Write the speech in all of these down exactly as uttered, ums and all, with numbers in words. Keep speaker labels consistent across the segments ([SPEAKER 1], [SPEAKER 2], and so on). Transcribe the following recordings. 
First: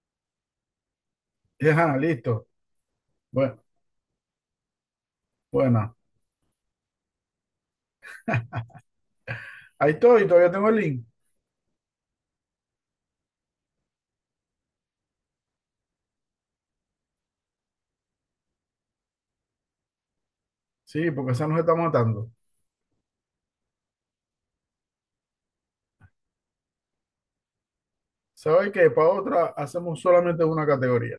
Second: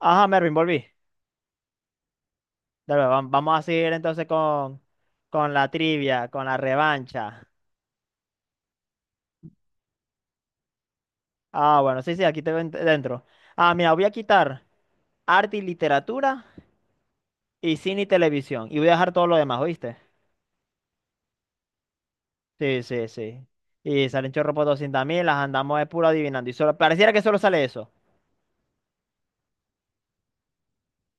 [SPEAKER 1] Ajá, Mervin, volví.
[SPEAKER 2] Ajá, listo.
[SPEAKER 1] Dale, vam- vamos a
[SPEAKER 2] Bueno,
[SPEAKER 1] seguir entonces con, con la
[SPEAKER 2] bueno.
[SPEAKER 1] trivia, con la revancha.
[SPEAKER 2] Ahí estoy, todavía tengo el link.
[SPEAKER 1] Ah, bueno, sí, sí, aquí te ven- dentro. Ah, mira, voy a quitar arte y literatura y cine y televisión. Y voy a dejar todo lo demás, ¿oíste?
[SPEAKER 2] Sí, porque esa nos está matando.
[SPEAKER 1] Sí, sí, sí. Y salen chorro por doscientos mil, las andamos de puro adivinando. Y solo, pareciera que solo sale eso.
[SPEAKER 2] ¿Sabes qué? Para otra hacemos solamente una categoría.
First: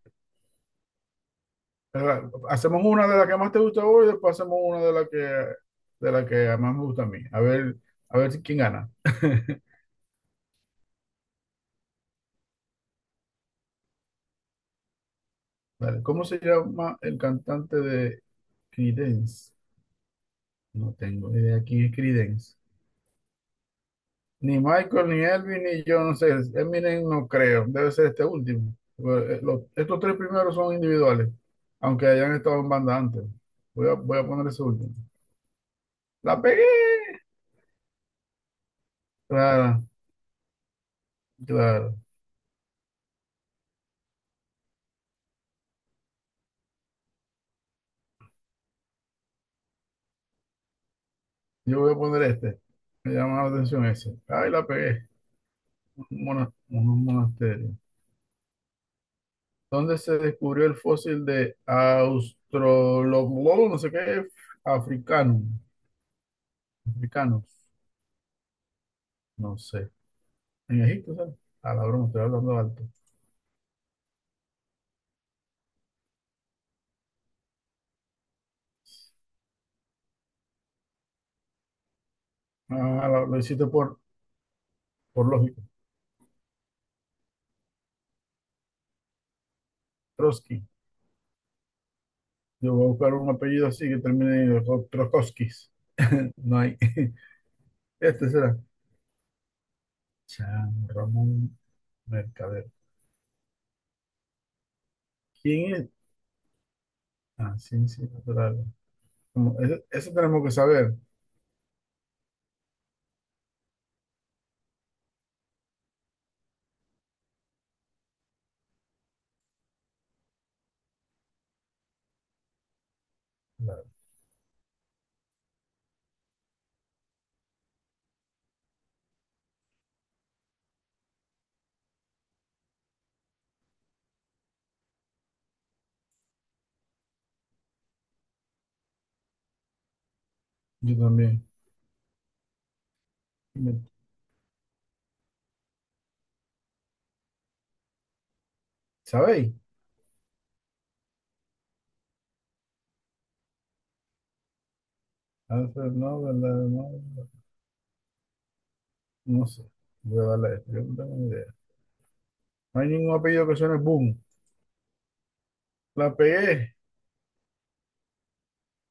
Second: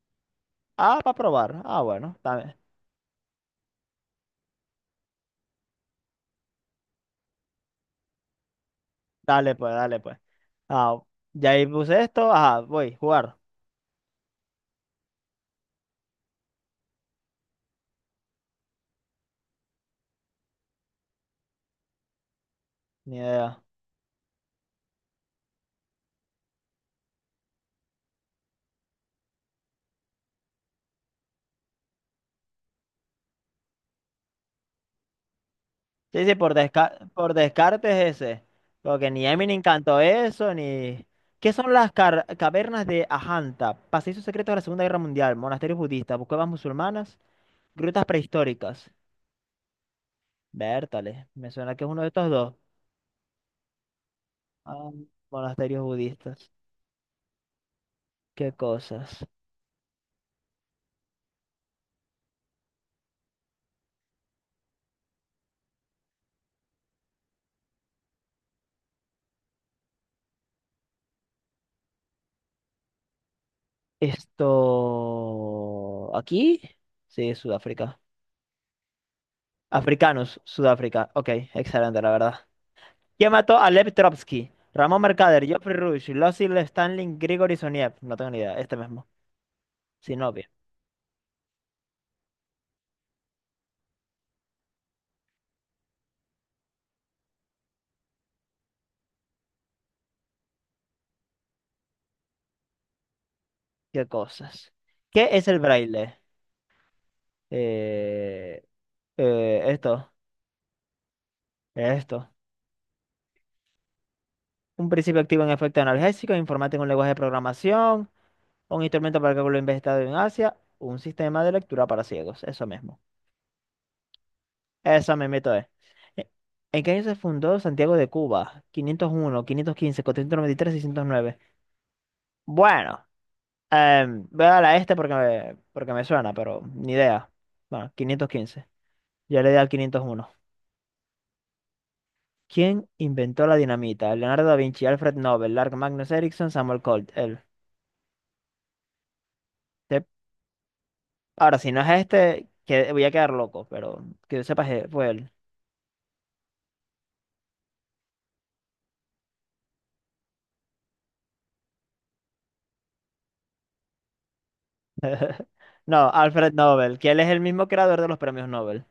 [SPEAKER 1] Ah, para probar. Ah, bueno,
[SPEAKER 2] ¿Verdad?
[SPEAKER 1] dale,
[SPEAKER 2] Hacemos una de la que más te gusta a vos y después hacemos una de la que, de la que más me gusta a mí. A ver, a ver si- quién gana.
[SPEAKER 1] dale pues, dale pues. Ah, ya ahí puse esto. Ajá, voy, jugar.
[SPEAKER 2] Dale. ¿Cómo se llama el cantante de Creedence? No tengo idea quién es Creedence.
[SPEAKER 1] Ni idea.
[SPEAKER 2] Ni Michael, ni Elvin, ni yo, no sé. Eminem no creo. Debe ser este último. Eh, los- estos tres primeros son individuales, aunque hayan estado en banda antes. Voy a, voy a poner ese último.
[SPEAKER 1] Sí, sí,
[SPEAKER 2] ¡La
[SPEAKER 1] por
[SPEAKER 2] pegué!
[SPEAKER 1] desca- por descartes ese. Porque ni Eminem
[SPEAKER 2] Claro,
[SPEAKER 1] cantó eso, ni... ¿Qué son las
[SPEAKER 2] claro.
[SPEAKER 1] car- cavernas de Ajanta? Pasillos secretos de la Segunda Guerra Mundial, monasterios budistas, cuevas musulmanas, grutas prehistóricas. Vértale, me suena
[SPEAKER 2] Yo
[SPEAKER 1] que es
[SPEAKER 2] voy a
[SPEAKER 1] uno de
[SPEAKER 2] poner
[SPEAKER 1] estos dos.
[SPEAKER 2] este. Me llama la atención ese. ¡Ay, la
[SPEAKER 1] Ah,
[SPEAKER 2] pegué!
[SPEAKER 1] monasterios
[SPEAKER 2] Un
[SPEAKER 1] budistas.
[SPEAKER 2] mona- Unos monasterios.
[SPEAKER 1] ¿Qué cosas?
[SPEAKER 2] ¿Dónde se descubrió el fósil de Australopithecus? No sé qué. Africano. Africanos. No sé. En Egipto, ¿sabes? A la broma, estoy hablando alto.
[SPEAKER 1] Esto... ¿Aquí? Sí, Sudáfrica. Africanos, Sudáfrica. Ok, excelente, la verdad.
[SPEAKER 2] Ah, lo,
[SPEAKER 1] ¿Quién
[SPEAKER 2] lo
[SPEAKER 1] mató
[SPEAKER 2] hiciste
[SPEAKER 1] a Lev
[SPEAKER 2] por,
[SPEAKER 1] Trotsky? Ramón
[SPEAKER 2] por
[SPEAKER 1] Mercader,
[SPEAKER 2] lógica.
[SPEAKER 1] Geoffrey Rush, Lossy Stanley, Grigori Soniev. No tengo ni idea, este mismo. Sinoviev.
[SPEAKER 2] Trotsky. Yo voy a buscar un apellido así que termine en Tro- Troskowskis. No hay. Este será. Chan Ramón Mercader.
[SPEAKER 1] Qué cosas. ¿Qué es el
[SPEAKER 2] ¿Quién es?
[SPEAKER 1] braille?
[SPEAKER 2] Ah, ciencia
[SPEAKER 1] Eh,
[SPEAKER 2] natural. Como,
[SPEAKER 1] eh,
[SPEAKER 2] eso, eso
[SPEAKER 1] esto,
[SPEAKER 2] tenemos que saber.
[SPEAKER 1] esto. Un principio activo en efecto analgésico, informático en un lenguaje de programación, un instrumento para cálculo inventado en Asia, un sistema de lectura para ciegos. Eso mismo.
[SPEAKER 2] Claro.
[SPEAKER 1] Eso me meto es. Eh, ¿En qué año se fundó Santiago de Cuba? quinientos uno, quinientos quince, cuatrocientos noventa y tres, seiscientos nueve. Bueno. Em, voy a dar a este porque me, porque me suena, pero ni idea. Bueno, quinientos quince. Ya le di al quinientos uno.
[SPEAKER 2] Yo también.
[SPEAKER 1] ¿Quién inventó la dinamita? Leonardo da Vinci, Alfred Nobel, Lark Magnus Ericsson, Samuel Colt. Él.
[SPEAKER 2] ¿Sabéis?
[SPEAKER 1] Te- Ahora, si no es este, que voy a quedar loco, pero que yo sepa que fue él.
[SPEAKER 2] Alfred Nobel, la- no, no sé. Voy a darle a este. Yo no tengo ni idea. No hay ningún apellido que suene boom. La
[SPEAKER 1] No, Alfred
[SPEAKER 2] pegué.
[SPEAKER 1] Nobel, que él es el mismo creador de los premios Nobel.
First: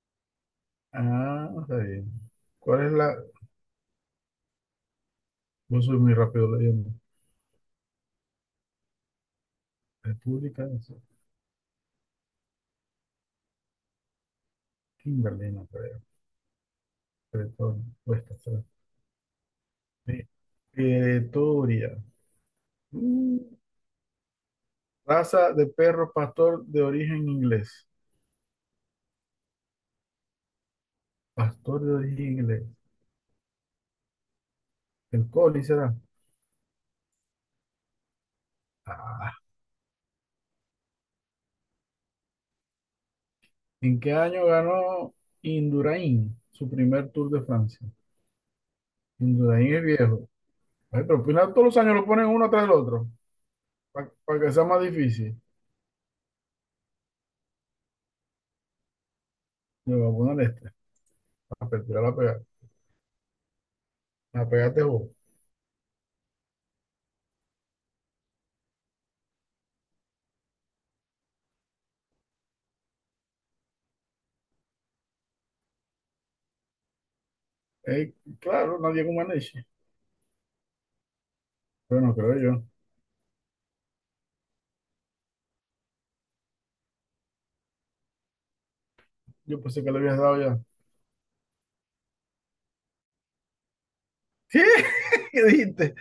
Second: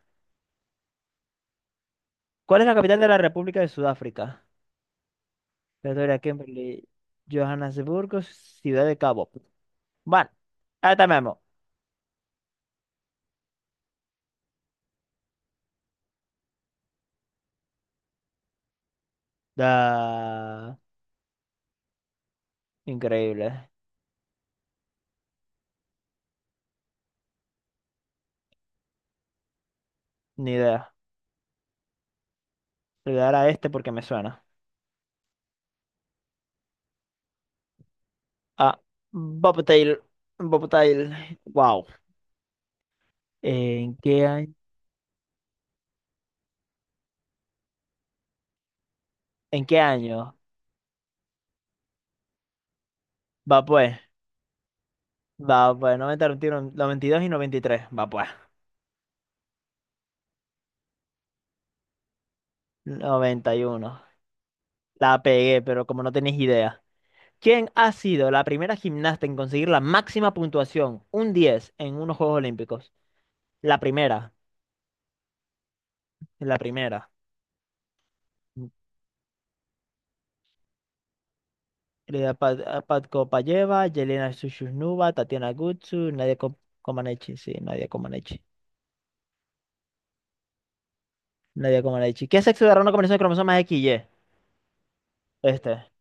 [SPEAKER 2] Ah, está bien.
[SPEAKER 1] ¿Cuál es la
[SPEAKER 2] ¿Cuál es
[SPEAKER 1] capital de
[SPEAKER 2] la?
[SPEAKER 1] la República de Sudáfrica?
[SPEAKER 2] Yo soy muy
[SPEAKER 1] Pretoria,
[SPEAKER 2] rápido
[SPEAKER 1] Kimberley,
[SPEAKER 2] leyendo.
[SPEAKER 1] Johannesburgo, Ciudad de Cabo. Bueno,
[SPEAKER 2] República.
[SPEAKER 1] ahí está Memo.
[SPEAKER 2] Kimberly, no creo. Bretón, Westeros, sí.
[SPEAKER 1] Da...
[SPEAKER 2] Pretoria. Mm,
[SPEAKER 1] Increíble.
[SPEAKER 2] Raza de perro pastor de origen inglés.
[SPEAKER 1] Ni idea.
[SPEAKER 2] Pastor de origen inglés.
[SPEAKER 1] Le voy a dar a este porque me suena.
[SPEAKER 2] El Collie será.
[SPEAKER 1] Ah,
[SPEAKER 2] Ah.
[SPEAKER 1] Bobtail. Bobtail. Wow. ¿En
[SPEAKER 2] ¿En qué
[SPEAKER 1] qué
[SPEAKER 2] año
[SPEAKER 1] año?
[SPEAKER 2] ganó Indurain su primer Tour de Francia?
[SPEAKER 1] ¿En
[SPEAKER 2] Indurain
[SPEAKER 1] qué
[SPEAKER 2] es viejo.
[SPEAKER 1] año?
[SPEAKER 2] Ay, pero al final todos los años lo ponen uno tras el otro
[SPEAKER 1] Va pues.
[SPEAKER 2] para que sea más difícil.
[SPEAKER 1] Va pues. noventa, noventa y uno, noventa y dos y dos y noventa y tres. Va pues.
[SPEAKER 2] Le voy a poner este. A pertirar la pegar.
[SPEAKER 1] Noventa y uno.
[SPEAKER 2] La pegaste vos.
[SPEAKER 1] La pegué, pero como no tenéis idea. ¿Quién ha sido la primera gimnasta en conseguir la máxima puntuación, un diez en unos Juegos Olímpicos? La primera. La primera.
[SPEAKER 2] Eh, claro, nadie con Maneche. Pero no
[SPEAKER 1] Elena
[SPEAKER 2] creo
[SPEAKER 1] Pad-
[SPEAKER 2] yo.
[SPEAKER 1] a Pat Kopayeva, Yelena Shushnova, Tatiana Gutsu, Nadia Ko- Comaneci. Sí, Nadia Comaneci.
[SPEAKER 2] Yo pensé que le habías dado ya.
[SPEAKER 1] Nadie como Nadia dicho. ¿Qué sexo dará una combinación de cromosomas X Y?
[SPEAKER 2] ¿Sí? ¿Qué
[SPEAKER 1] Este.
[SPEAKER 2] dijiste?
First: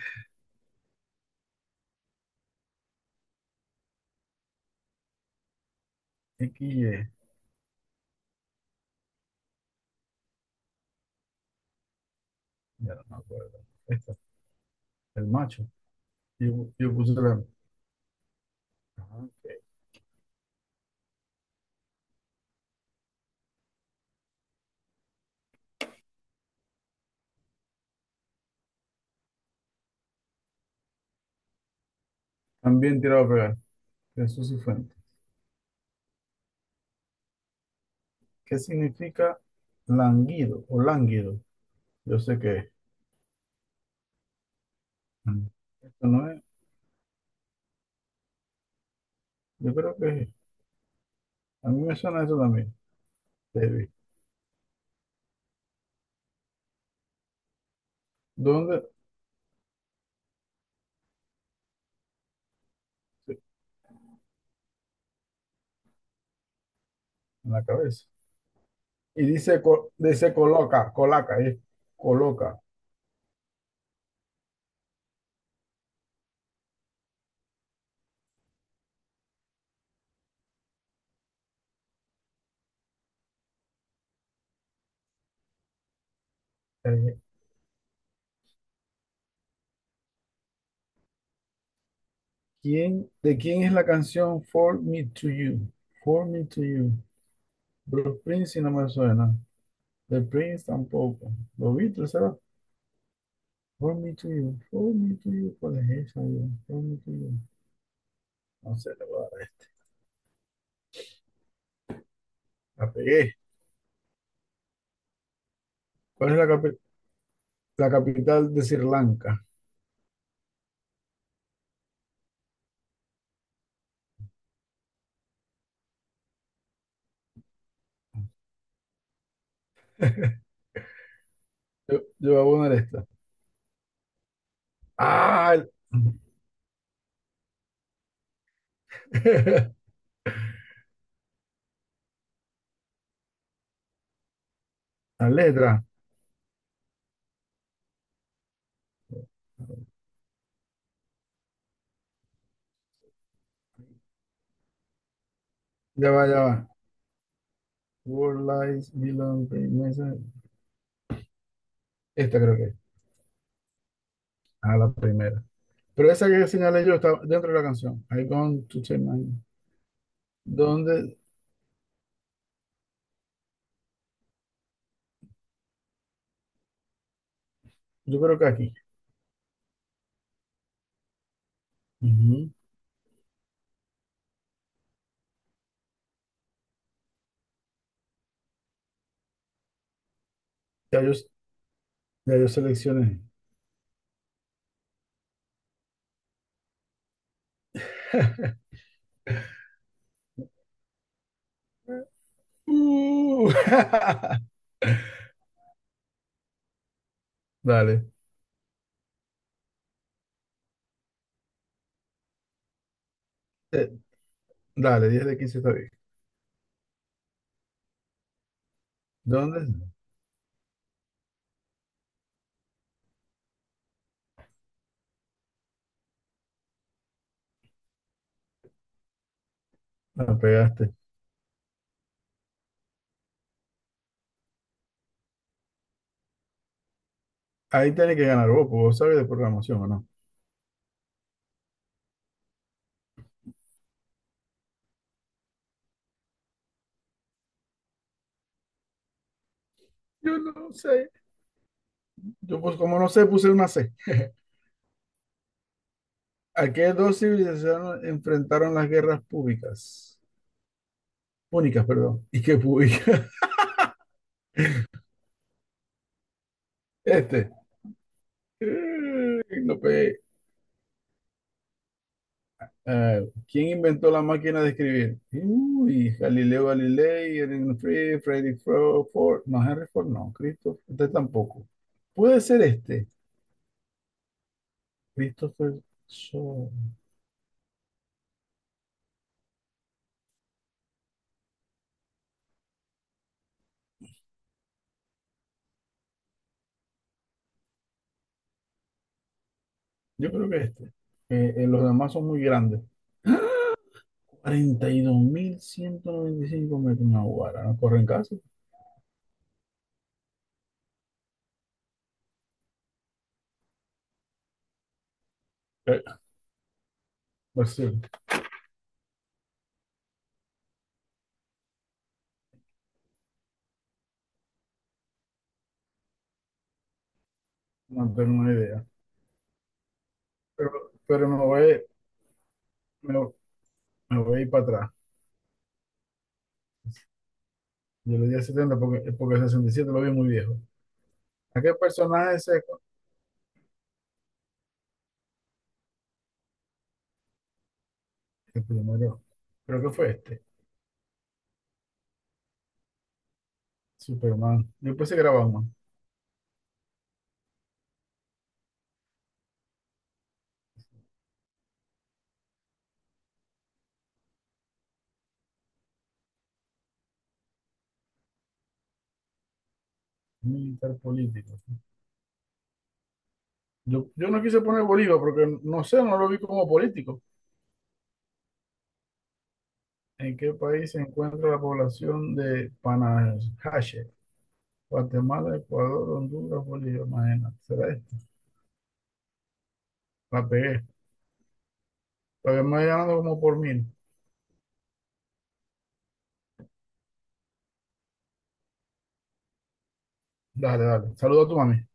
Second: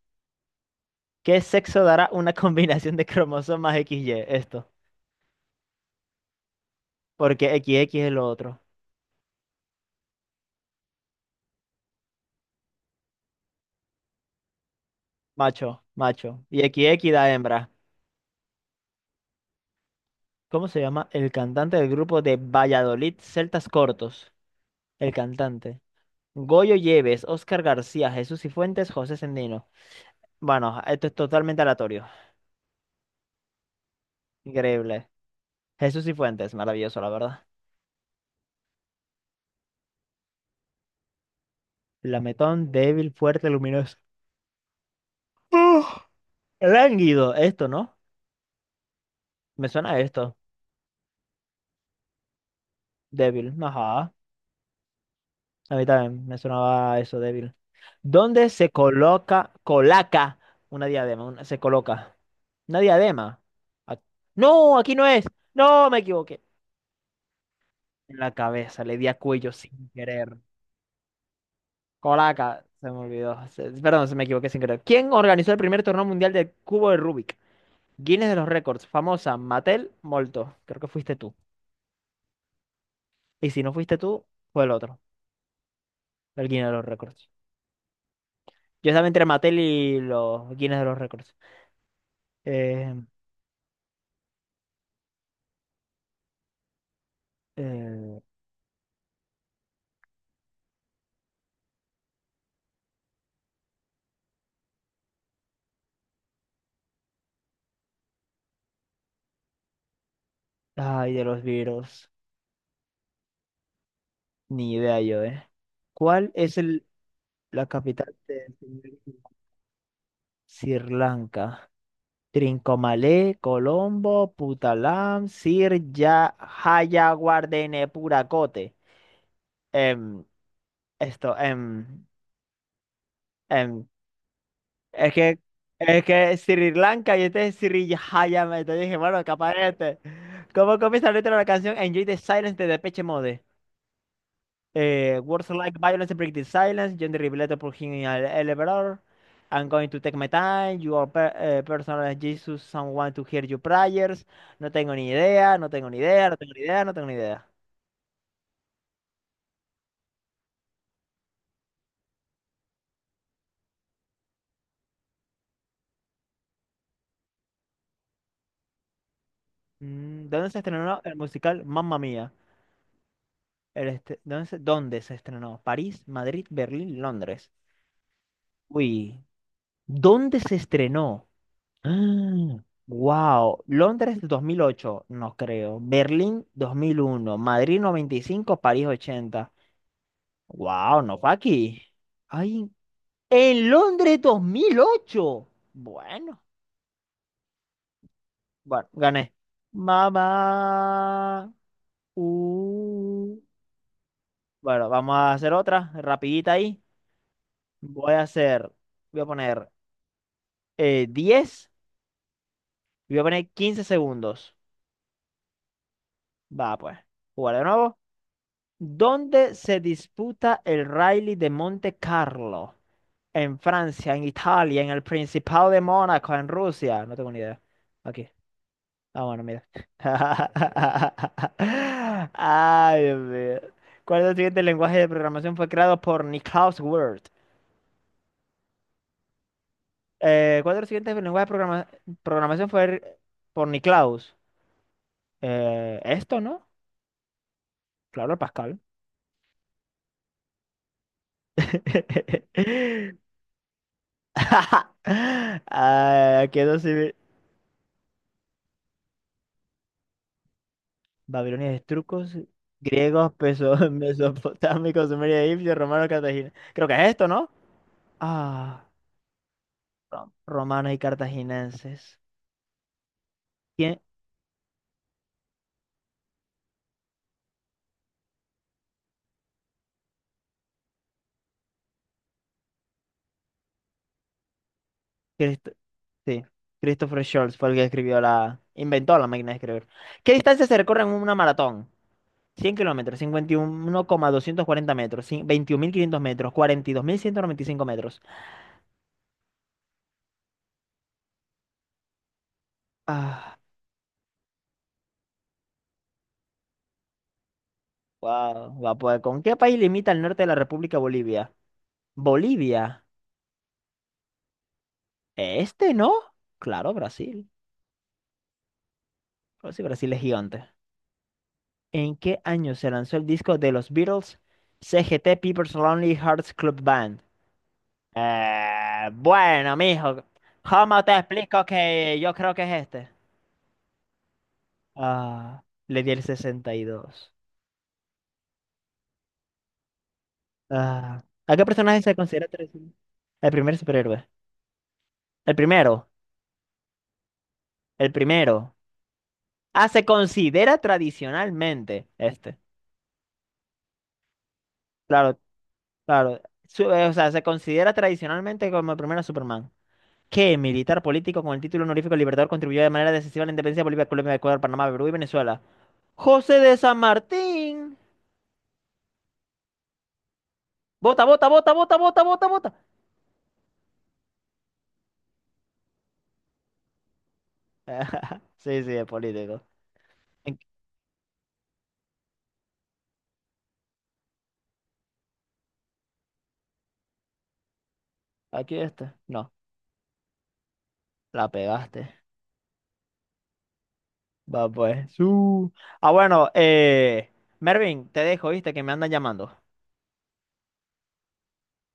[SPEAKER 1] ¿Qué sexo dará una combinación de cromosomas X Y? Esto.
[SPEAKER 2] equis i griega.
[SPEAKER 1] Porque X X es lo otro.
[SPEAKER 2] Ya no me acuerdo. Esta, el macho.
[SPEAKER 1] Macho, macho. Y
[SPEAKER 2] Yo, yo
[SPEAKER 1] X X
[SPEAKER 2] puse
[SPEAKER 1] da
[SPEAKER 2] la.
[SPEAKER 1] hembra.
[SPEAKER 2] Ajá, ok.
[SPEAKER 1] ¿Cómo se llama el cantante del grupo de Valladolid Celtas Cortos? El cantante. Goyo Lleves, Óscar García, Jesús Cifuentes, José Sendino. Bueno, esto es totalmente aleatorio.
[SPEAKER 2] También tirado a pegar. Jesús y Fuentes.
[SPEAKER 1] Increíble. Jesús Cifuentes, maravilloso, la verdad.
[SPEAKER 2] ¿Qué significa languido o lánguido? Yo sé que es.
[SPEAKER 1] Lametón, débil, fuerte, luminoso.
[SPEAKER 2] Mm.
[SPEAKER 1] ¡Uf!
[SPEAKER 2] Esto no es.
[SPEAKER 1] Lánguido, esto, ¿no? Me
[SPEAKER 2] Yo creo
[SPEAKER 1] suena
[SPEAKER 2] que es.
[SPEAKER 1] esto,
[SPEAKER 2] A mí me suena eso también.
[SPEAKER 1] débil.
[SPEAKER 2] Débil.
[SPEAKER 1] Ajá. A mí también me sonaba eso, débil. ¿Dónde se
[SPEAKER 2] ¿Dónde?
[SPEAKER 1] coloca, colaca una diadema? Una- se coloca. Una
[SPEAKER 2] Sí,
[SPEAKER 1] diadema. Ac- no, aquí no es. No, me equivoqué.
[SPEAKER 2] en la cabeza.
[SPEAKER 1] En la cabeza, le di a
[SPEAKER 2] Y
[SPEAKER 1] cuello
[SPEAKER 2] dice,
[SPEAKER 1] sin
[SPEAKER 2] co- dice
[SPEAKER 1] querer.
[SPEAKER 2] coloca, colaca, es coloca.
[SPEAKER 1] Colaca, se me olvidó. Se- perdón, se me equivoqué sin querer. ¿Quién organizó el primer torneo mundial del cubo de Rubik? Guinness de los récords, famosa, Mattel, Molto. Creo que fuiste tú. Y si no fuiste tú, fue el otro, el Guinness de los
[SPEAKER 2] Eh,
[SPEAKER 1] récords. Yo estaba entre y los Guinness de los Récords. Eh,
[SPEAKER 2] ¿quién, de quién es la canción For Me to You? For Me to You. Bruce
[SPEAKER 1] eh,
[SPEAKER 2] Springsteen si no me suena. The Prince tampoco. Lo Beatles, ¿verdad? For me to you, for me to you, ¿cuál es colegio, for me to you? No sé, le voy a dar.
[SPEAKER 1] ay, de los virus.
[SPEAKER 2] La pegué.
[SPEAKER 1] Ni idea yo, ¿eh? ¿Cuál
[SPEAKER 2] ¿Cuál es la,
[SPEAKER 1] es
[SPEAKER 2] capi-
[SPEAKER 1] el, la
[SPEAKER 2] la
[SPEAKER 1] capital de
[SPEAKER 2] capital de Sri Lanka?
[SPEAKER 1] Sri Lanka? Trincomalee, Colombo, Putalam, Sir Ya, Jayawardenepura, Kotte. Em, esto,
[SPEAKER 2] Yo,
[SPEAKER 1] em,
[SPEAKER 2] yo voy a poner esta.
[SPEAKER 1] em, Es que,
[SPEAKER 2] ¡Ah! el-
[SPEAKER 1] es que Sri Lanka y este es Sri Jayame. Entonces dije, bueno, capaz este. ¿Cómo comienza la letra de la canción Enjoy the Silence de Depeche Mode? Eh,
[SPEAKER 2] La
[SPEAKER 1] words like
[SPEAKER 2] letra.
[SPEAKER 1] violence break the silence. John the Revelator por him in an elevator. I'm going to take my time. You are per- eh, personal as Jesus. Someone to hear your prayers. No tengo ni idea, no tengo ni
[SPEAKER 2] Ya va,
[SPEAKER 1] idea, no
[SPEAKER 2] ya
[SPEAKER 1] tengo
[SPEAKER 2] va.
[SPEAKER 1] ni idea, no tengo ni idea.
[SPEAKER 2] World Lies Belong to Mesa. Esta creo que es. Ah, la primera. Pero esa que señalé yo está dentro de la canción. I gone to change my...
[SPEAKER 1] Mm, ¿dónde se estrenó el
[SPEAKER 2] ¿Dónde?
[SPEAKER 1] musical Mamma Mía? El este- ¿dónde se, dónde se estrenó? ¿París, Madrid, Berlín, Londres?
[SPEAKER 2] Yo creo que aquí.
[SPEAKER 1] Uy. ¿Dónde se estrenó?
[SPEAKER 2] Ujú.
[SPEAKER 1] Wow. Londres dos mil ocho, no creo. Berlín dos mil uno, Madrid noventa y cinco, París ochenta. Wow,
[SPEAKER 2] Ya yo,
[SPEAKER 1] no fue aquí.
[SPEAKER 2] ya yo
[SPEAKER 1] Ay,
[SPEAKER 2] seleccioné.
[SPEAKER 1] en Londres dos mil ocho. Bueno, bueno, gané. Mamá. Uh.
[SPEAKER 2] Uh.
[SPEAKER 1] Bueno, vamos a hacer otra, rapidita ahí.
[SPEAKER 2] Dale,
[SPEAKER 1] Voy a hacer, voy a poner eh, diez, y voy a poner quince
[SPEAKER 2] eh,
[SPEAKER 1] segundos.
[SPEAKER 2] dale, diez de quince está bien.
[SPEAKER 1] Va, pues. Jugar de nuevo. ¿Dónde
[SPEAKER 2] ¿Dónde?
[SPEAKER 1] se disputa el Rally de Monte Carlo? En Francia, en Italia, en el Principado de Mónaco, en Rusia. No tengo ni idea. Aquí. Ah, bueno, mira.
[SPEAKER 2] La pegaste.
[SPEAKER 1] Ay, Dios mío. ¿Cuál de los siguientes lenguajes de programación fue creado por Niklaus Wirth?
[SPEAKER 2] Ahí tiene que ganar vos, porque vos sabes de programación o no.
[SPEAKER 1] Eh, ¿cuál de los siguientes lenguajes de programa- programación fue por Niklaus? Eh, esto, ¿no? Claro, Pascal.
[SPEAKER 2] Yo no sé. Yo, pues, como no sé, puse una C.
[SPEAKER 1] Ah, aquí
[SPEAKER 2] ¿A
[SPEAKER 1] no
[SPEAKER 2] qué
[SPEAKER 1] sí.
[SPEAKER 2] dos civilizaciones enfrentaron las guerras públicas?
[SPEAKER 1] Babilonia,
[SPEAKER 2] Púnicas, perdón.
[SPEAKER 1] trucos,
[SPEAKER 2] ¿Y qué públicas?
[SPEAKER 1] griegos, peso- mesopotámicos, sumerios, egipcios, romanos, cartagineses. Creo que es esto, ¿no?
[SPEAKER 2] Este.
[SPEAKER 1] Ah,
[SPEAKER 2] Eh, No pegué.
[SPEAKER 1] ro- romanos y cartaginenses.
[SPEAKER 2] Ah, ¿quién
[SPEAKER 1] ¿Quién?
[SPEAKER 2] inventó la máquina de escribir? Uy, Galileo Galilei, Erwin Free, Frederick Fro- Ford, no, Henry Ford, no, Christopher, este tampoco. Puede ser este,
[SPEAKER 1] Crist-
[SPEAKER 2] Christopher
[SPEAKER 1] sí,
[SPEAKER 2] Sol.
[SPEAKER 1] Christopher Scholz fue el que escribió la... inventó la máquina de escribir. ¿Qué distancia se recorre en una maratón? Cien kilómetros, cincuenta y uno coma doscientos cuarenta metros, cin- veintiún mil quinientos metros, cuarenta y dos mil ciento noventa y cinco metros.
[SPEAKER 2] Yo creo que este. Eh, eh, los demás son muy grandes.
[SPEAKER 1] Ah,
[SPEAKER 2] cuarenta y dos mil ciento noventa y cinco metros, no, guara, no corren casi.
[SPEAKER 1] wow, va a poder. ¿Con qué país limita el norte de la República Bolivia? Bolivia. Este
[SPEAKER 2] Eh,
[SPEAKER 1] no. Claro, Brasil.
[SPEAKER 2] pues sí,
[SPEAKER 1] Pues sí, Brasil es gigante. ¿En qué año se lanzó el disco de los Beatles, C G T People's Lonely Hearts Club Band?
[SPEAKER 2] no tengo una idea.
[SPEAKER 1] Eh, bueno, mijo,
[SPEAKER 2] Pero,
[SPEAKER 1] ¿cómo te
[SPEAKER 2] pero me
[SPEAKER 1] explico
[SPEAKER 2] voy,
[SPEAKER 1] que yo creo que es este?
[SPEAKER 2] me, me voy a ir para atrás.
[SPEAKER 1] Ah, le di el sesenta y dos.
[SPEAKER 2] Yo le di a setenta porque, porque sesenta y siete lo vi muy viejo.
[SPEAKER 1] Ah, ¿a
[SPEAKER 2] ¿A
[SPEAKER 1] qué
[SPEAKER 2] qué
[SPEAKER 1] personaje se
[SPEAKER 2] personaje
[SPEAKER 1] considera
[SPEAKER 2] se?
[SPEAKER 1] tradicional? El primer superhéroe. El primero, el
[SPEAKER 2] El
[SPEAKER 1] primero.
[SPEAKER 2] primero, creo
[SPEAKER 1] Ah,
[SPEAKER 2] que
[SPEAKER 1] se
[SPEAKER 2] fue este,
[SPEAKER 1] considera tradicionalmente este.
[SPEAKER 2] Superman. Después se
[SPEAKER 1] Claro,
[SPEAKER 2] grababa más.
[SPEAKER 1] claro, su- eh, o sea, se considera tradicionalmente como el primer Superman, que militar político con el título honorífico Libertador contribuyó de manera decisiva a la independencia de Bolivia, Colombia, Ecuador, Panamá, Perú y Venezuela. José de San Martín.
[SPEAKER 2] Militar
[SPEAKER 1] Vota, vota,
[SPEAKER 2] político. Sí.
[SPEAKER 1] vota, vota, vota, vota, vota.
[SPEAKER 2] Yo, yo no quise poner Bolívar porque no sé, no lo vi como político.
[SPEAKER 1] Sí, sí, es político.
[SPEAKER 2] ¿En qué
[SPEAKER 1] En-
[SPEAKER 2] país se encuentra la población de Panajache? Guatemala, Ecuador, Honduras, Bolivia, imagínate. ¿Será este?
[SPEAKER 1] Aquí está. No,
[SPEAKER 2] La pegué.
[SPEAKER 1] la pegaste.
[SPEAKER 2] Todavía me voy ganando como por mil.
[SPEAKER 1] Va pues. Su. Ah, bueno, eh, Mervin, te dejo, viste, que me andan llamando.
[SPEAKER 2] Dale, dale. Saluda a tu mami.